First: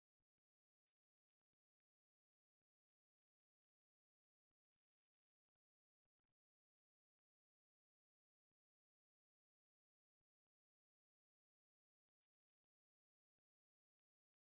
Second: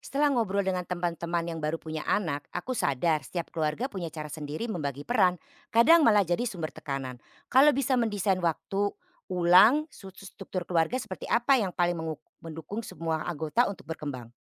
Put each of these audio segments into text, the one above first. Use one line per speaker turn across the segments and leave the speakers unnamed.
Setelah ngobrol dengan teman-teman yang baru punya anak, aku sadar setiap keluarga punya cara sendiri membagi peran, kadang malah jadi sumber tekanan. Kalau bisa mendesain waktu ulang, struktur keluarga seperti apa yang paling mendukung semua anggota untuk berkembang?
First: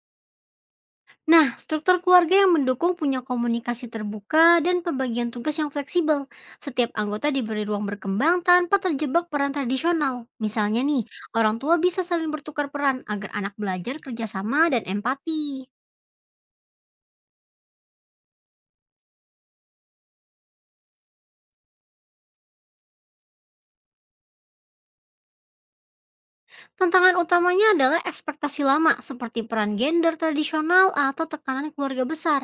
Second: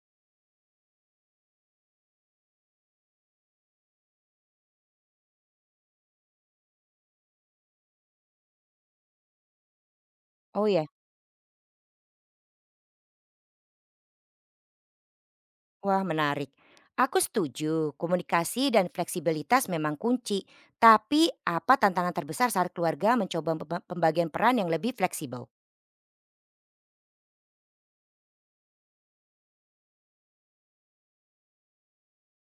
Nah, struktur keluarga yang mendukung punya komunikasi terbuka dan pembagian tugas yang fleksibel. Setiap anggota diberi ruang berkembang tanpa terjebak peran tradisional.
Oh
Misalnya
ya,
nih, orang tua bisa saling bertukar peran agar anak belajar kerjasama dan empati.
wah menarik. Aku setuju, komunikasi dan fleksibilitas memang kunci. Tapi apa tantangan terbesar saat keluarga mencoba pembagian peran yang lebih fleksibel?
Tantangan utamanya adalah ekspektasi lama seperti peran gender tradisional atau tekanan keluarga besar.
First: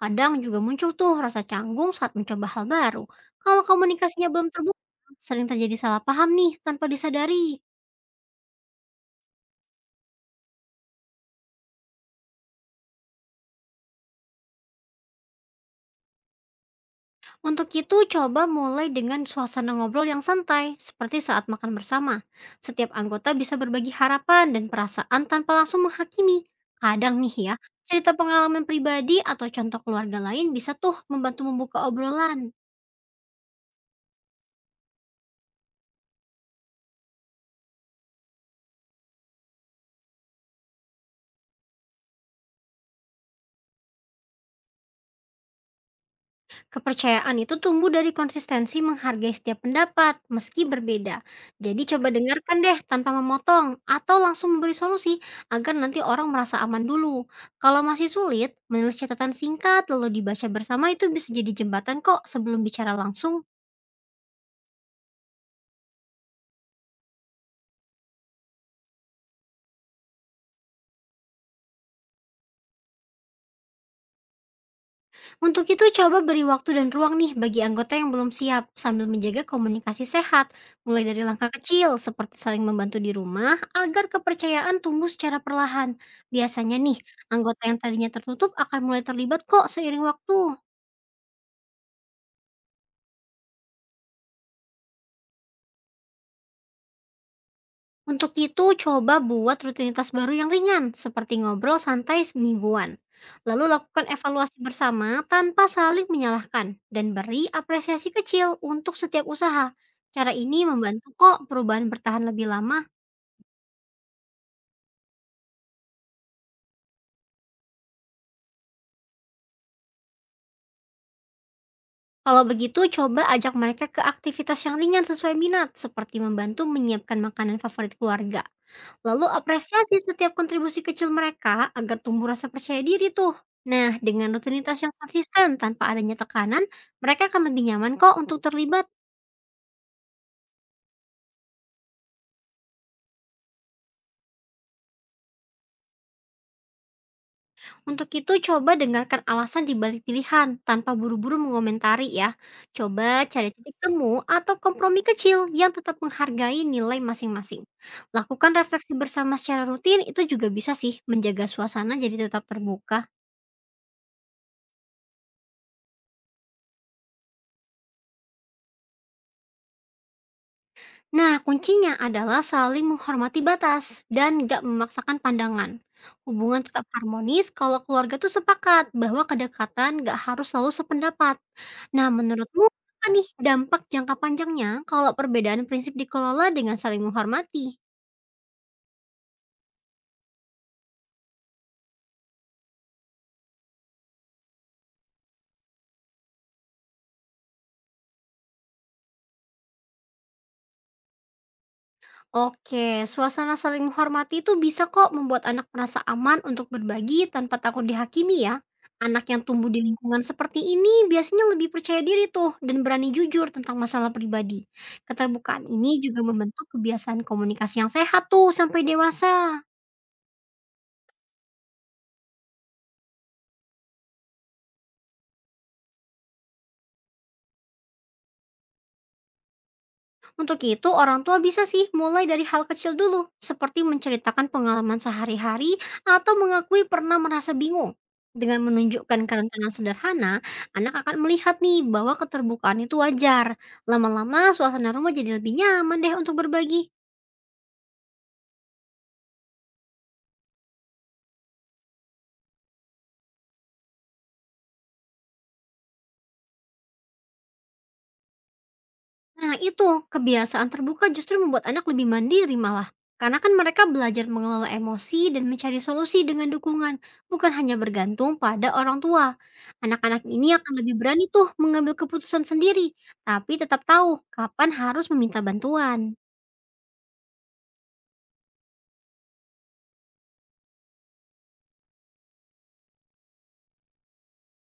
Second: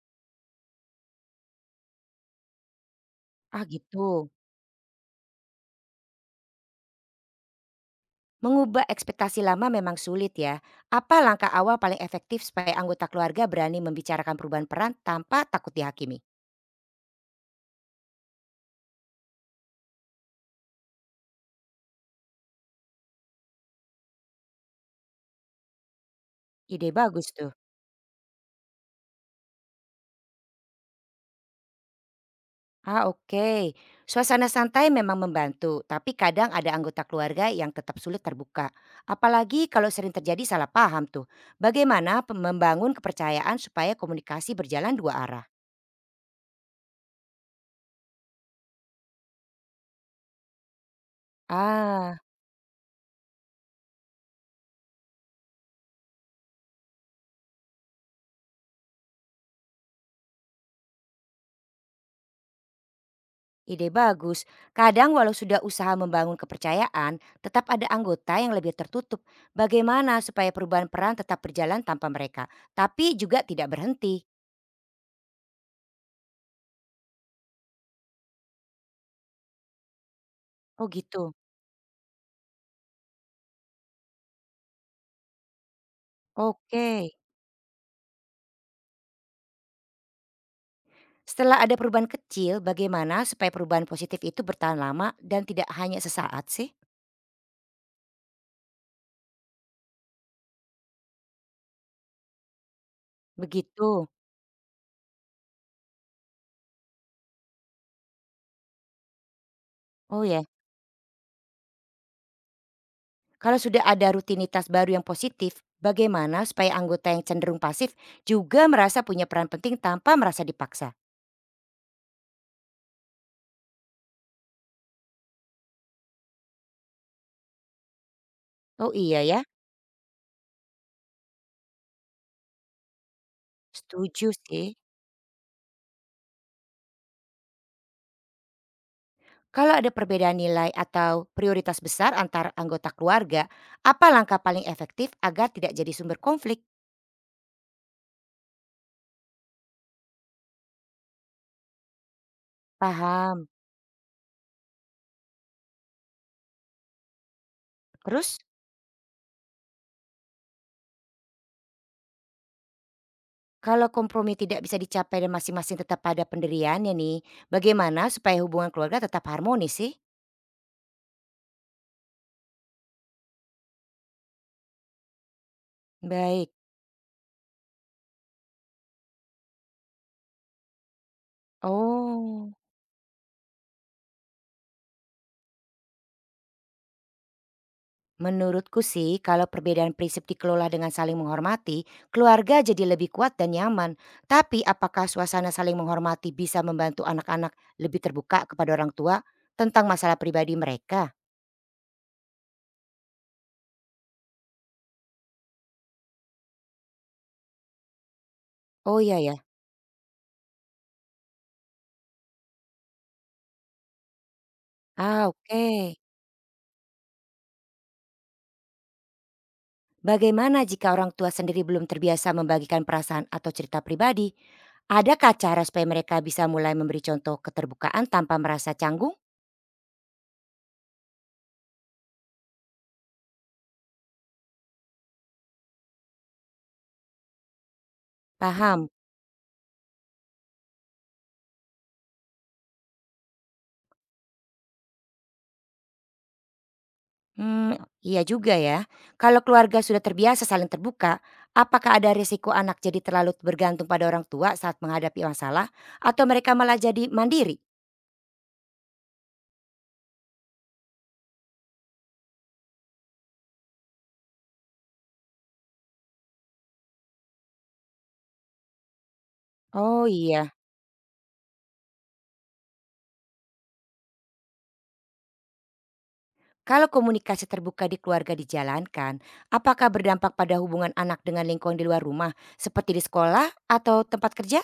Kadang juga muncul tuh rasa canggung saat mencoba hal baru. Kalau
Ah
komunikasinya
gitu.
belum terbuka, sering terjadi salah paham nih tanpa disadari.
Mengubah ekspektasi lama memang sulit ya. Apa langkah awal paling efektif supaya anggota keluarga berani membicarakan perubahan peran tanpa takut dihakimi?
Untuk itu, coba mulai dengan suasana ngobrol yang santai, seperti saat makan bersama. Setiap anggota bisa berbagi harapan dan perasaan tanpa langsung menghakimi.
Ide
Kadang
bagus tuh.
nih ya, cerita pengalaman pribadi atau contoh keluarga lain bisa tuh membantu membuka obrolan.
Ah oke, suasana santai memang membantu, tapi kadang ada anggota keluarga yang tetap sulit terbuka. Apalagi kalau sering terjadi salah paham tuh. Bagaimana membangun kepercayaan supaya komunikasi berjalan dua arah?
Kepercayaan itu tumbuh dari konsistensi menghargai setiap pendapat, meski berbeda. Jadi coba
Ah.
dengarkan deh tanpa memotong atau langsung memberi solusi agar nanti orang merasa aman dulu. Kalau masih sulit, menulis catatan singkat lalu dibaca bersama itu bisa jadi jembatan kok sebelum bicara langsung.
Ide bagus. Kadang walau sudah usaha membangun kepercayaan, tetap ada anggota yang lebih tertutup. Bagaimana supaya perubahan peran tetap berjalan tanpa mereka, tapi juga tidak berhenti?
Untuk itu, coba beri waktu dan ruang nih bagi anggota yang belum siap sambil menjaga komunikasi sehat,
Oh
mulai dari
gitu.
langkah kecil seperti saling membantu di rumah agar kepercayaan tumbuh secara perlahan. Biasanya
Oke.
nih, anggota yang tadinya tertutup akan mulai terlibat kok seiring waktu.
Setelah ada perubahan kecil, bagaimana supaya perubahan positif itu bertahan lama dan tidak hanya sesaat sih?
Untuk itu, coba buat rutinitas baru yang ringan, seperti ngobrol santai semingguan. Lalu lakukan
Begitu.
evaluasi bersama tanpa saling menyalahkan, dan beri apresiasi kecil untuk setiap usaha.
Oh
Cara
ya.
ini membantu kok perubahan bertahan lebih lama.
Kalau sudah ada rutinitas baru yang positif, bagaimana supaya anggota yang cenderung pasif juga merasa punya peran penting tanpa merasa dipaksa?
Kalau begitu, coba ajak mereka ke aktivitas yang ringan sesuai minat, seperti membantu menyiapkan makanan favorit keluarga.
Oh iya
Lalu
ya.
apresiasi setiap kontribusi kecil mereka agar tumbuh rasa percaya diri tuh. Nah,
Setuju
dengan
sih.
rutinitas yang konsisten tanpa adanya tekanan, mereka akan lebih nyaman kok untuk terlibat.
Kalau ada perbedaan nilai atau prioritas besar antar anggota keluarga, apa langkah paling efektif agar tidak jadi sumber konflik?
Untuk itu, coba dengarkan alasan di balik pilihan tanpa buru-buru mengomentari ya. Coba
Paham.
cari titik temu atau kompromi kecil yang tetap menghargai nilai masing-masing.
Terus,
Lakukan refleksi bersama secara rutin itu juga bisa sih menjaga suasana jadi tetap terbuka.
kalau kompromi tidak bisa dicapai dan masing-masing tetap pada pendiriannya nih, bagaimana supaya hubungan keluarga tetap harmonis sih?
Nah, kuncinya adalah saling menghormati batas dan gak memaksakan pandangan.
Baik.
Hubungan tetap harmonis kalau keluarga tuh sepakat bahwa kedekatan gak harus selalu sependapat. Nah,
Oh.
menurutmu apa nih dampak jangka panjangnya kalau perbedaan prinsip dikelola dengan saling menghormati?
Menurutku sih, kalau perbedaan prinsip dikelola dengan saling menghormati, keluarga jadi lebih kuat dan nyaman. Tapi apakah suasana saling menghormati bisa membantu anak-anak lebih terbuka kepada orang tua tentang masalah pribadi mereka?
Oke, suasana saling menghormati itu bisa kok membuat anak merasa aman untuk berbagi tanpa takut dihakimi ya.
Oh iya
Anak
ya.
yang tumbuh di lingkungan seperti ini biasanya lebih percaya diri tuh dan berani jujur tentang masalah pribadi.
Ah,
Keterbukaan
oke.
ini juga membentuk kebiasaan komunikasi yang sehat tuh sampai dewasa.
Bagaimana jika orang tua sendiri belum terbiasa membagikan perasaan atau cerita pribadi? Adakah cara supaya mereka bisa mulai memberi contoh keterbukaan tanpa merasa canggung?
Untuk itu, orang tua bisa sih mulai dari hal kecil dulu, seperti menceritakan pengalaman sehari-hari atau mengakui pernah merasa bingung. Dengan
Paham?
menunjukkan kerentanan sederhana, anak akan melihat nih bahwa keterbukaan itu wajar. Lama-lama suasana rumah jadi lebih nyaman deh untuk berbagi.
Hmm, iya juga ya. Kalau keluarga sudah terbiasa saling terbuka, apakah ada risiko anak jadi terlalu bergantung pada orang tua saat menghadapi masalah atau mereka malah jadi mandiri?
Nah itu, kebiasaan terbuka justru membuat anak lebih mandiri malah. Karena kan mereka belajar mengelola emosi dan mencari solusi dengan dukungan, bukan hanya bergantung pada orang tua.
Oh
Anak-anak ini
iya,
akan lebih berani tuh mengambil keputusan sendiri, tapi tetap tahu kapan harus meminta bantuan.
kalau komunikasi terbuka di keluarga dijalankan, apakah berdampak pada hubungan anak dengan lingkungan di luar rumah seperti di sekolah atau tempat kerja?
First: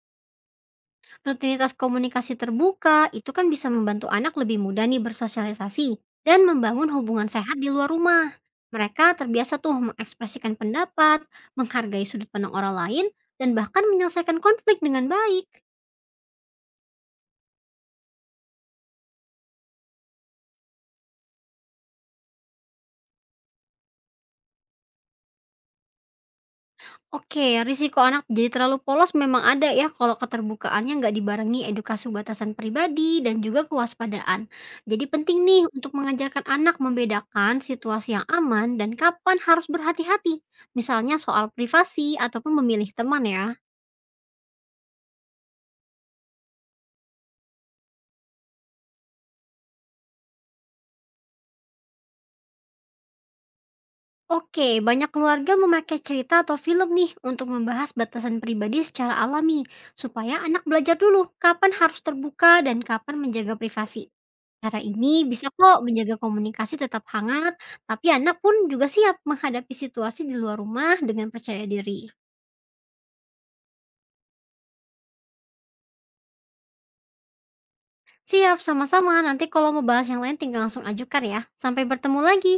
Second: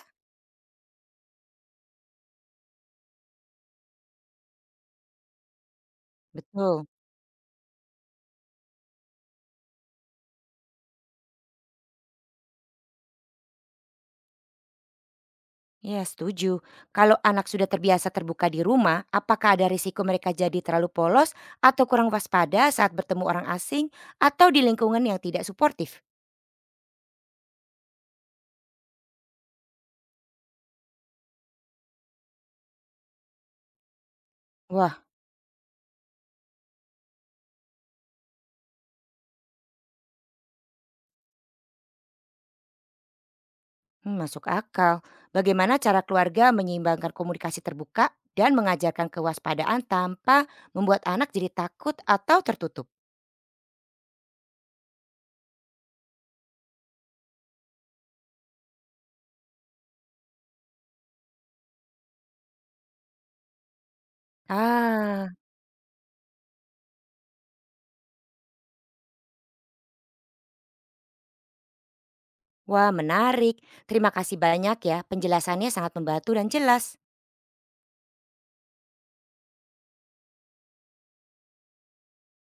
Rutinitas komunikasi terbuka itu kan bisa membantu anak lebih mudah nih bersosialisasi dan
Betul.
membangun hubungan sehat di luar rumah. Mereka terbiasa tuh mengekspresikan pendapat, menghargai sudut pandang orang lain, dan bahkan menyelesaikan konflik dengan baik.
Ya setuju. Kalau anak sudah terbiasa terbuka di rumah, apakah ada risiko mereka jadi terlalu polos atau kurang waspada saat bertemu orang asing atau di lingkungan yang tidak suportif?
Oke, risiko anak jadi terlalu polos memang ada ya kalau keterbukaannya nggak dibarengi edukasi batasan pribadi dan juga kewaspadaan.
Wah,
Jadi penting nih untuk mengajarkan anak membedakan situasi yang aman dan kapan harus berhati-hati, misalnya soal privasi ataupun memilih teman ya.
hmm, masuk akal. Bagaimana cara keluarga menyeimbangkan komunikasi terbuka dan mengajarkan kewaspadaan tanpa membuat anak jadi takut atau tertutup?
Oke, banyak keluarga memakai cerita atau film nih untuk membahas batasan pribadi secara alami, supaya anak belajar dulu kapan harus terbuka dan kapan menjaga privasi. Cara ini
Ah,
bisa kok menjaga komunikasi tetap hangat, tapi anak pun juga siap menghadapi situasi di luar rumah dengan percaya diri.
wah menarik. Terima kasih banyak ya. Penjelasannya sangat membantu dan jelas.
Siap, sama-sama. Nanti kalau mau bahas yang lain tinggal langsung ajukan ya. Sampai bertemu lagi.